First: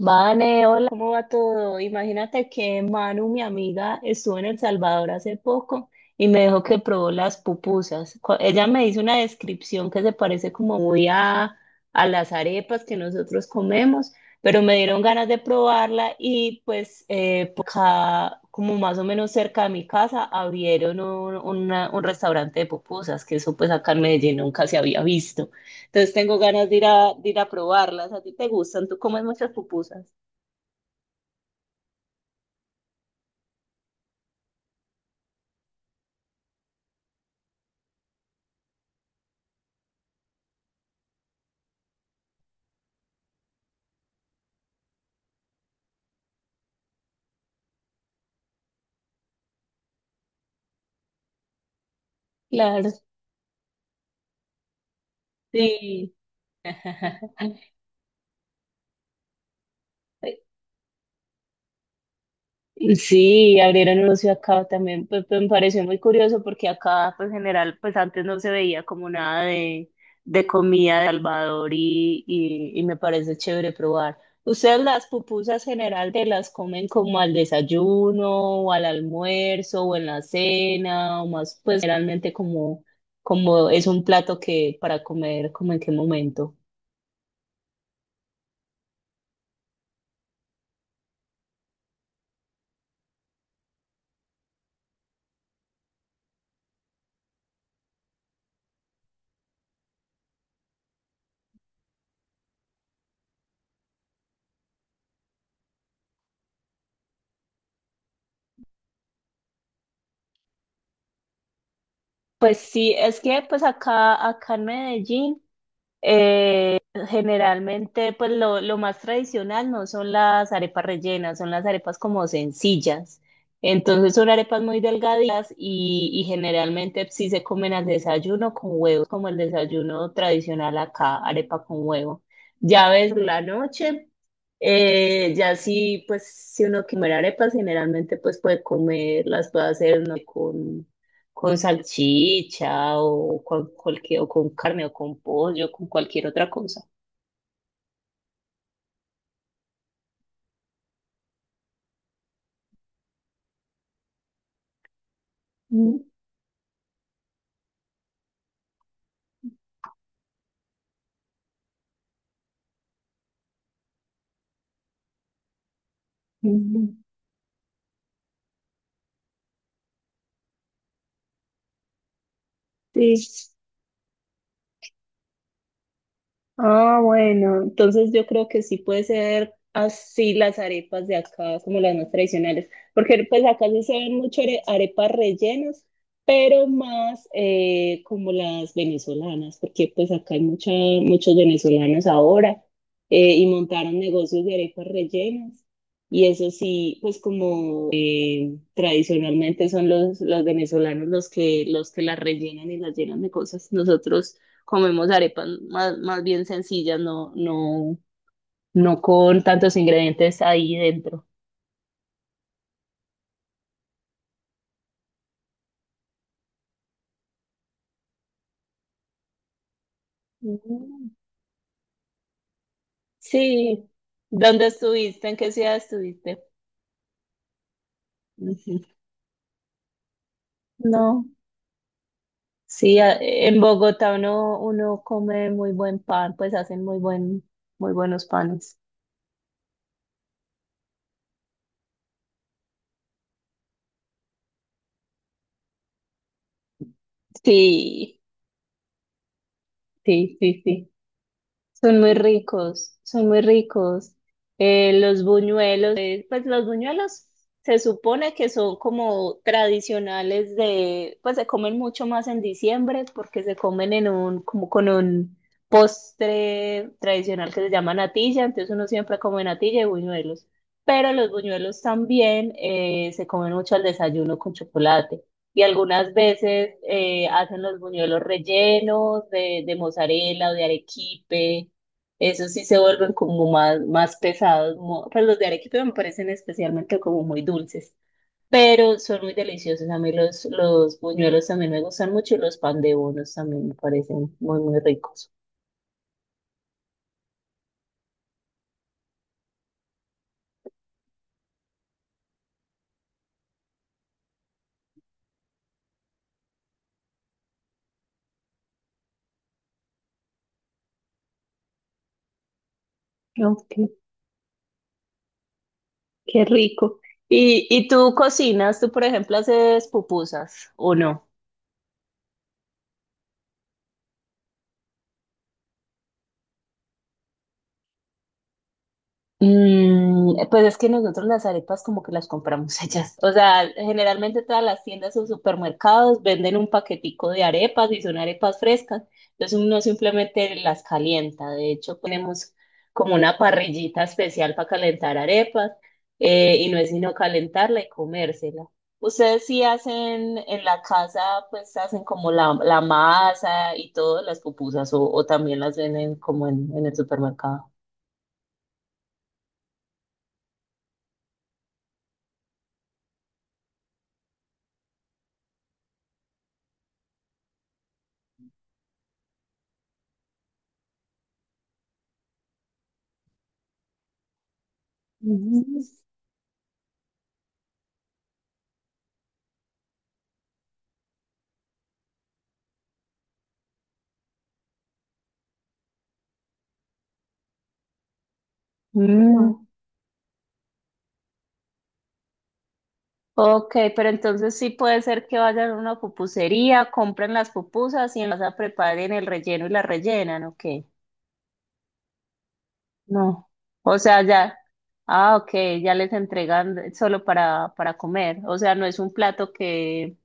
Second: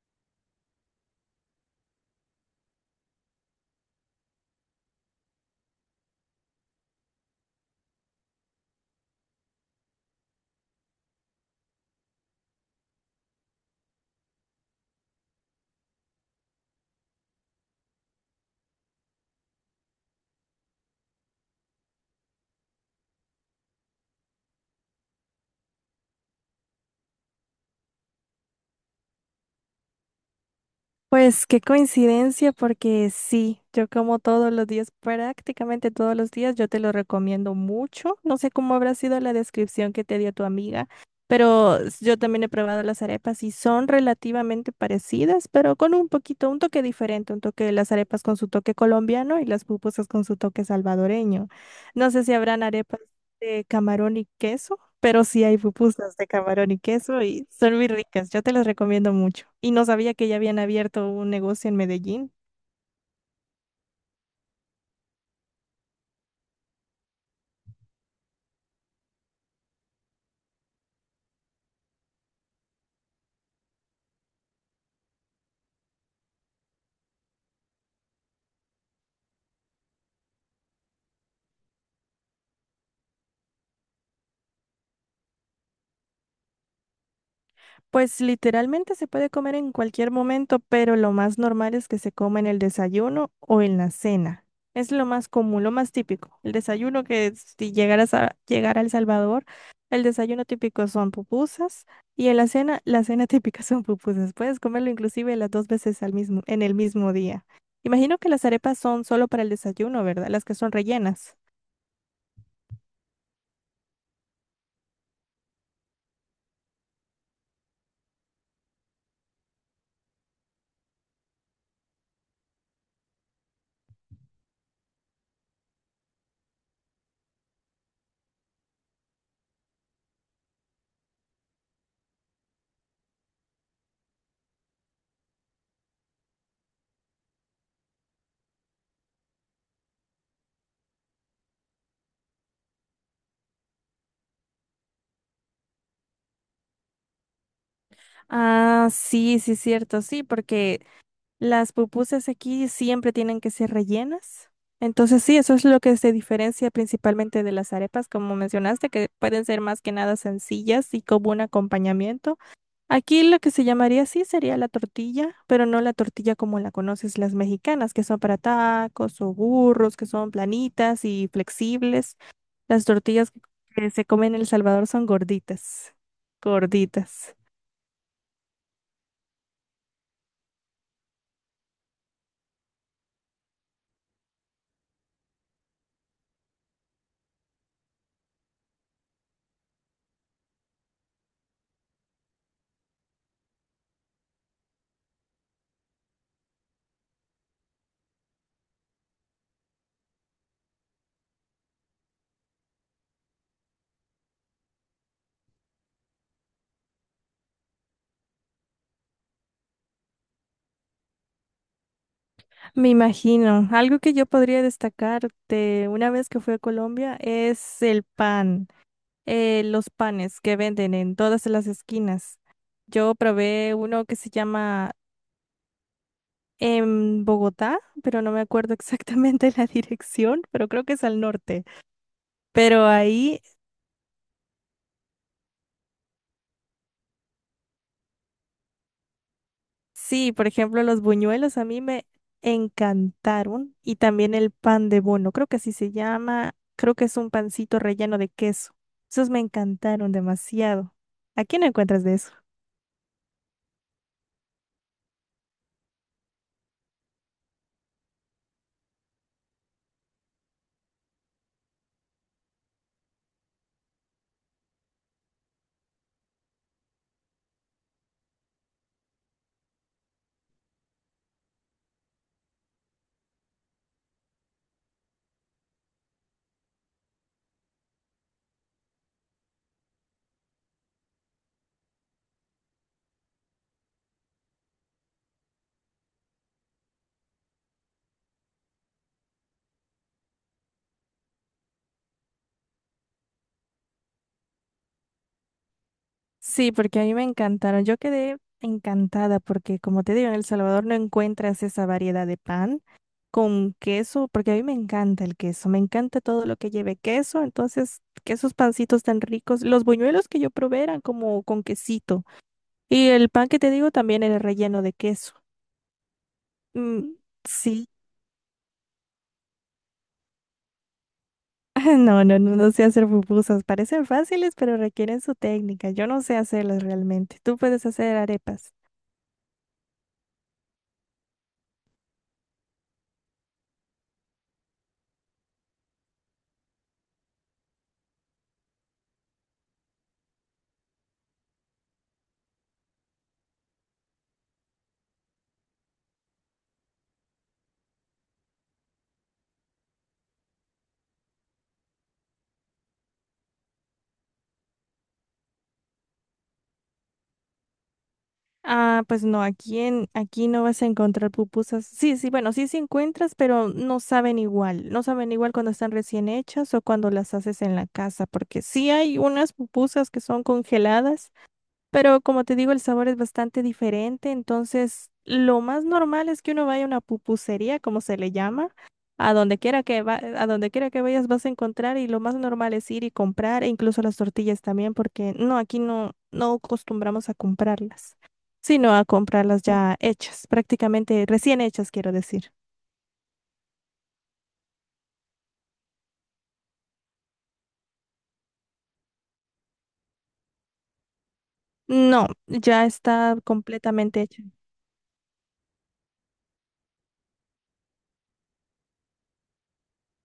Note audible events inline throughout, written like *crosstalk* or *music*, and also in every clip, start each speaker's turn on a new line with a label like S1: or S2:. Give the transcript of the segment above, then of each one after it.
S1: Vane, hola, ¿cómo va todo? Imagínate que Manu, mi amiga, estuvo en El Salvador hace poco y me dijo que probó las pupusas. Ella me hizo una descripción que se parece como muy a las arepas que nosotros comemos, pero me dieron ganas de probarla y pues por acá, como más o menos cerca de mi casa, abrieron un restaurante de pupusas, que eso pues acá en Medellín nunca se había visto. Entonces tengo ganas de ir de ir a probarlas. ¿A ti te gustan? ¿Tú comes muchas pupusas?
S2: Pues qué coincidencia, porque sí, yo como todos los días, prácticamente todos los días, yo te lo recomiendo mucho. No sé cómo habrá sido la descripción que te dio tu amiga, pero yo también he probado las arepas y son relativamente parecidas, pero con un poquito, un toque diferente, un toque de las arepas con su toque colombiano y las pupusas con su toque salvadoreño. No sé si habrán
S1: Claro.
S2: arepas de camarón y queso. Pero sí hay
S1: Sí.
S2: pupusas de camarón y queso y
S1: *laughs*
S2: son muy ricas. Yo te las recomiendo mucho. Y no sabía que ya habían abierto un negocio en Medellín.
S1: Sí, abrieron un ocio acá también, pues, me pareció muy curioso porque acá, pues en general, pues antes no se veía como nada de comida de Salvador y me parece chévere probar. ¿Ustedes las pupusas general te las comen como al desayuno o al almuerzo o en la cena o más, pues generalmente como es un plato que para comer, como en qué momento?
S2: Pues literalmente se puede comer en cualquier momento, pero lo más normal es que se coma en el desayuno o en la cena. Es lo más común, lo más típico. El desayuno, que si llegaras a llegar a El Salvador, el desayuno típico son pupusas, y en la cena *laughs* típica son pupusas. Puedes comerlo inclusive las dos veces al mismo, en el mismo día. Imagino que las arepas son solo para el desayuno, ¿verdad? Las que son rellenas.
S1: Pues sí, es que pues acá en Medellín generalmente, pues lo más tradicional no son las arepas rellenas, son las arepas como sencillas. Entonces son arepas muy delgaditas y generalmente sí se comen al desayuno con huevos, como el desayuno tradicional acá, arepa con huevo. Ya ves la noche, ya sí, pues si uno quiere arepas, generalmente pues puede comer, las puede hacer ¿no? Con salchicha o con, cualquier, o con carne o con pollo, con cualquier otra cosa.
S2: Ah, sí, sí, cierto, sí, porque las pupusas aquí siempre tienen que ser rellenas. Entonces sí, eso es lo que
S1: Mm.
S2: se diferencia principalmente de las arepas, como mencionaste, que pueden ser más que nada sencillas y como un acompañamiento. Aquí lo que se llamaría sí sería la tortilla, pero no la tortilla
S1: Mm.
S2: como la
S1: Mm.
S2: conoces, las mexicanas, que son para tacos o burros, que son planitas y flexibles. Las tortillas
S1: Sí.
S2: que se comen en El Salvador son gorditas,
S1: Ah,
S2: gorditas.
S1: bueno, entonces yo creo que sí puede ser así las arepas de acá, como las más tradicionales, porque pues acá sí se ven mucho arepas rellenas, pero más como las venezolanas, porque pues acá hay muchos venezolanos ahora y montaron negocios de arepas rellenas. Y eso sí, pues como tradicionalmente son los venezolanos los que las rellenan y las llenan de cosas. Nosotros comemos arepas más, más bien sencillas, no con tantos ingredientes ahí dentro.
S2: Me imagino. Algo que yo podría destacar de una vez que fui a Colombia es el pan, los panes que venden
S1: Mm.
S2: en todas las esquinas. Yo probé
S1: Sí,
S2: uno que se
S1: ¿dónde
S2: llama
S1: estuviste? ¿En qué ciudad estuviste?
S2: en Bogotá, pero no me acuerdo
S1: Ujú.
S2: exactamente *laughs* la dirección, pero creo que es al
S1: No,
S2: norte. Pero
S1: sí, a-
S2: ahí
S1: en Bogotá uno come muy buen pan, pues hacen muy buen, muy buenos panes.
S2: Sí, por ejemplo, los buñuelos a mí me encantaron y también el pan de bono, creo que así se llama, creo que es un pancito relleno
S1: Sí,
S2: de queso. Esos me encantaron
S1: sí, sí, sí.
S2: demasiado. ¿A quién
S1: Son
S2: encuentras
S1: muy
S2: de eso?
S1: ricos, son muy ricos. Los buñuelos, pues los buñuelos se supone que son como tradicionales de, pues se comen mucho más en diciembre porque se comen en un, como con un postre tradicional que se llama natilla, entonces uno siempre come natilla y buñuelos. Pero los buñuelos también se comen mucho al desayuno con chocolate. Y algunas veces hacen los buñuelos rellenos de mozzarella o de arequipe. Esos sí se vuelven como más, más pesados. Pues los de arequipe me parecen especialmente como muy dulces, pero son muy deliciosos. A mí los buñuelos también me gustan mucho y los pan de bonos también me parecen muy, muy ricos.
S2: Sí, porque a mí me encantaron. Yo quedé encantada porque, como te digo, en El Salvador no encuentras esa variedad de pan con queso, porque a mí me encanta el queso, me encanta todo lo que lleve queso, entonces que esos pancitos tan ricos, los buñuelos que yo probé eran como con quesito. Y el pan que te
S1: Ok,
S2: digo también era relleno de queso.
S1: qué rico.
S2: Mm,
S1: Y
S2: sí.
S1: tú cocinas? ¿Tú, por ejemplo, haces pupusas o no?
S2: *laughs* No, no, no, no sé hacer pupusas. Parecen fáciles, pero requieren su técnica. Yo no sé hacerlas realmente. Tú puedes hacer arepas.
S1: Mm, pues es que nosotros las arepas como que las compramos *laughs* hechas. O sea, generalmente todas las tiendas o supermercados venden un paquetico de arepas y son arepas frescas. Entonces uno simplemente las calienta. De hecho, ponemos como una parrillita especial para calentar arepas y no es sino calentarla y comérsela. Ustedes sí hacen en la casa, pues hacen como la masa y todo, las pupusas o también las venden como en el supermercado.
S2: Ah, pues no, aquí en, aquí no vas a encontrar pupusas. Sí, sí, bueno, sí, sí encuentras, pero no saben igual. No saben igual cuando están recién hechas o cuando las haces en la casa, porque sí hay unas pupusas que son congeladas. Pero como te digo, el sabor es bastante diferente, entonces lo más normal es que uno vaya a una pupusería, como se le llama, a donde quiera que va, a donde quiera que vayas vas a encontrar, y lo más normal es ir y comprar, e incluso las tortillas también, porque no, aquí no, no acostumbramos a comprarlas, sino a
S1: Mm,
S2: comprarlas ya hechas, prácticamente recién hechas, quiero decir.
S1: ok, pero entonces sí puede ser que vayan a una pupusería, compren las pupusas y en casa preparen el relleno y la rellenan, ok.
S2: No, ya está
S1: No. O
S2: completamente
S1: sea,
S2: hecha.
S1: ya, ah, ok, ya les entregan solo para comer. O sea, no es un plato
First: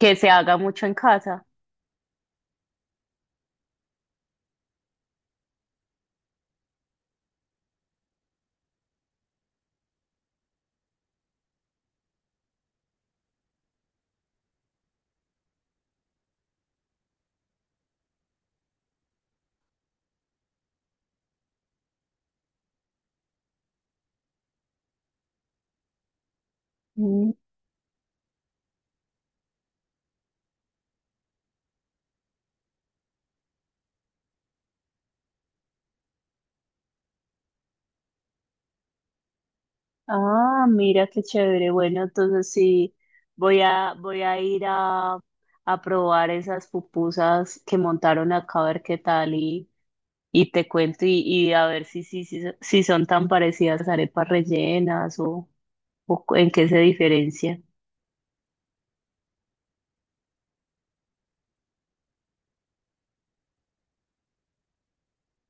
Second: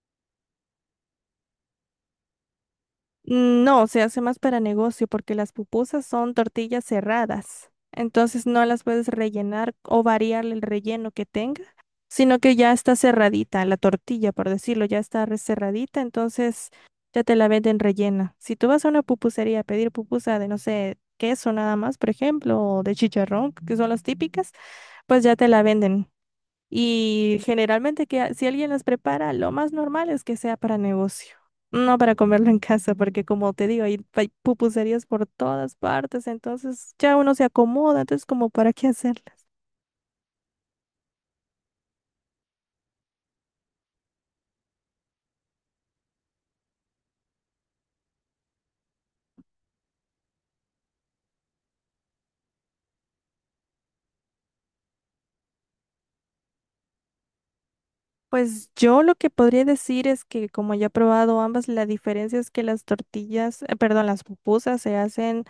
S1: que se haga mucho en casa.
S2: Mm, No, se hace más para negocio porque las pupusas son tortillas cerradas. Entonces no las puedes rellenar o variarle el relleno que tenga, sino que ya está cerradita la tortilla, por decirlo, ya está cerradita, entonces ya te la venden rellena. Si tú vas a una pupusería a pedir pupusa de, no sé, queso nada más, por ejemplo, o de chicharrón, que son las típicas, pues ya te la venden.
S1: Mm.
S2: Y generalmente que si alguien las prepara, lo más normal es que sea para negocio, no para comerlo en casa, porque como te digo, hay pupuserías por todas partes, entonces ya uno se acomoda, entonces como para qué hacerlas.
S1: Ah, mira qué chévere. Bueno, entonces sí, voy voy a ir a probar esas pupusas que montaron acá a ver qué tal y te cuento y a ver si son tan parecidas las arepas rellenas o en qué se diferencian.
S2: Pues yo lo que podría decir es que como ya he probado ambas, la diferencia es que las tortillas, perdón, las pupusas se hacen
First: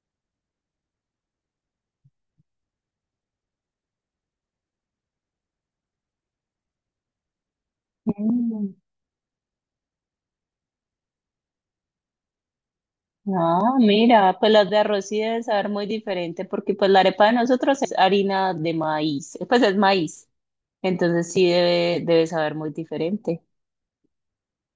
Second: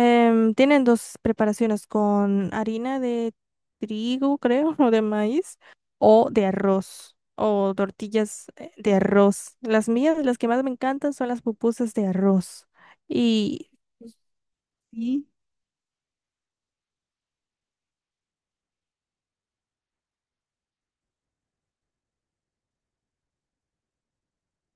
S2: Tienen dos preparaciones con harina de trigo, creo, *laughs* o de maíz, o de arroz, o tortillas
S1: Mm.
S2: de arroz. Las mías, las que más me encantan son las pupusas de arroz. Y
S1: Ah, mira, pues las de arroz sí deben saber muy diferente porque pues la arepa de nosotros es harina de maíz, pues es maíz, entonces sí debe, debe saber muy diferente.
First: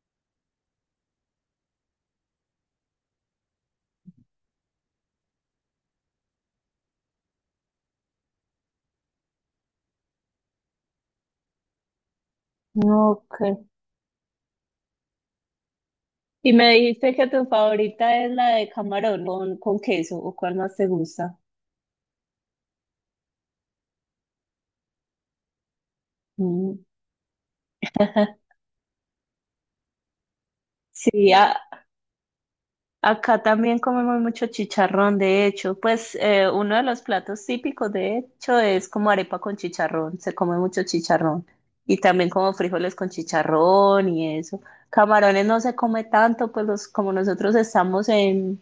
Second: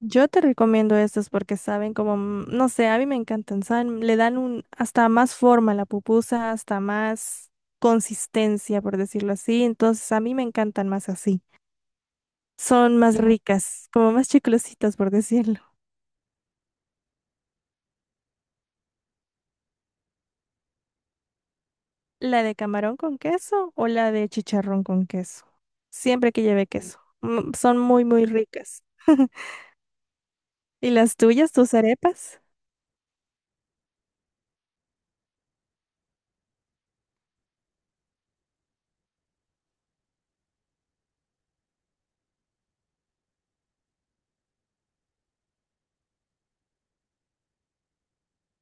S2: yo te recomiendo estas porque saben como, no sé, a mí me encantan, saben, le dan un, hasta más forma a la pupusa, hasta más consistencia, por decirlo así. Entonces, a mí me encantan más así. Son más
S1: Ok.
S2: ricas, como más chiclositas, por decirlo.
S1: Y me dijiste que tu favorita es la de camarón con queso, ¿o cuál más te gusta?
S2: ¿La de camarón con queso o la de chicharrón con queso? Siempre que lleve
S1: Mm.
S2: queso. Son muy, muy
S1: *laughs*
S2: ricas. *laughs* ¿Y las
S1: Sí,
S2: tuyas,
S1: a,
S2: tus arepas?
S1: acá también comemos mucho chicharrón, de hecho, pues uno de los platos típicos, de hecho, es como arepa con chicharrón, se come mucho chicharrón y también como frijoles con chicharrón y eso. Camarones no se come tanto, pues los, como nosotros estamos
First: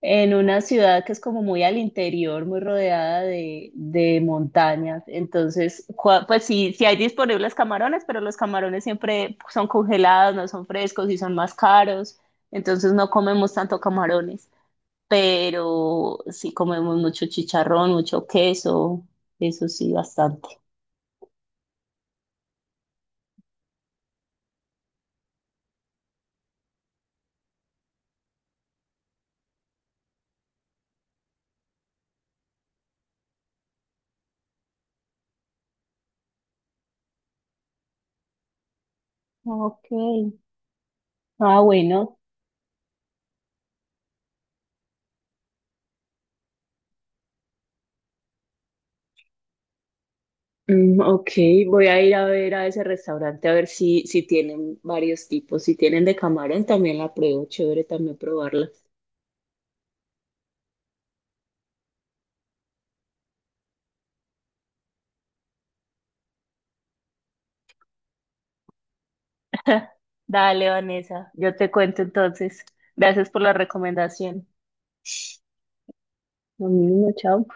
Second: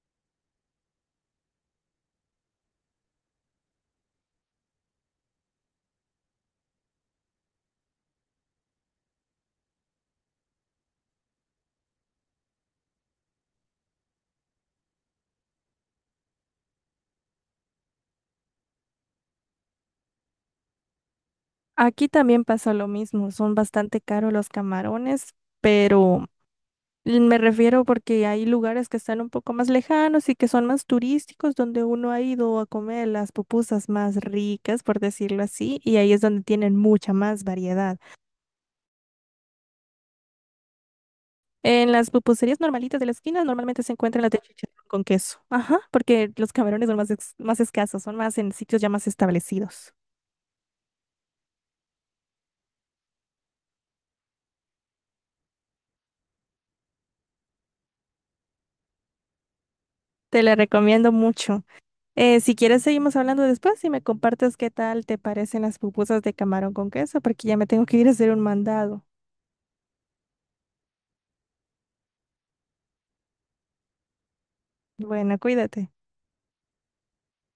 S1: en una ciudad que es como muy al interior, muy rodeada de montañas. Entonces, pues sí, sí hay disponibles camarones, pero los camarones siempre son congelados, no son frescos y son más caros. Entonces no comemos tanto camarones, pero sí comemos mucho chicharrón, mucho queso, eso sí, bastante.
S2: Aquí también pasa lo mismo, son bastante caros los camarones, pero me refiero porque hay lugares que están un poco más lejanos y que son más turísticos, donde uno ha ido a comer las pupusas más ricas, por decirlo así, y ahí es donde tienen mucha más variedad.
S1: Ok. Ah,
S2: En las
S1: bueno,
S2: pupuserías normalitas de la esquina normalmente se encuentran las de chicharrón con queso. Ajá, porque los camarones son más, más escasos, son más en sitios ya más establecidos.
S1: mm, ok, voy a ir a ver a ese restaurante a ver si, si tienen varios tipos. Si tienen de camarón, también la pruebo. Chévere también probarla.
S2: Te la recomiendo mucho. Si quieres, seguimos hablando después y me compartes qué tal te parecen las pupusas de camarón con queso, porque ya me tengo que ir a hacer un mandado.
S1: Dale, Vanessa, yo te cuento entonces. Gracias por la recomendación.
S2: Bueno, cuídate.
S1: Lo mismo, chao.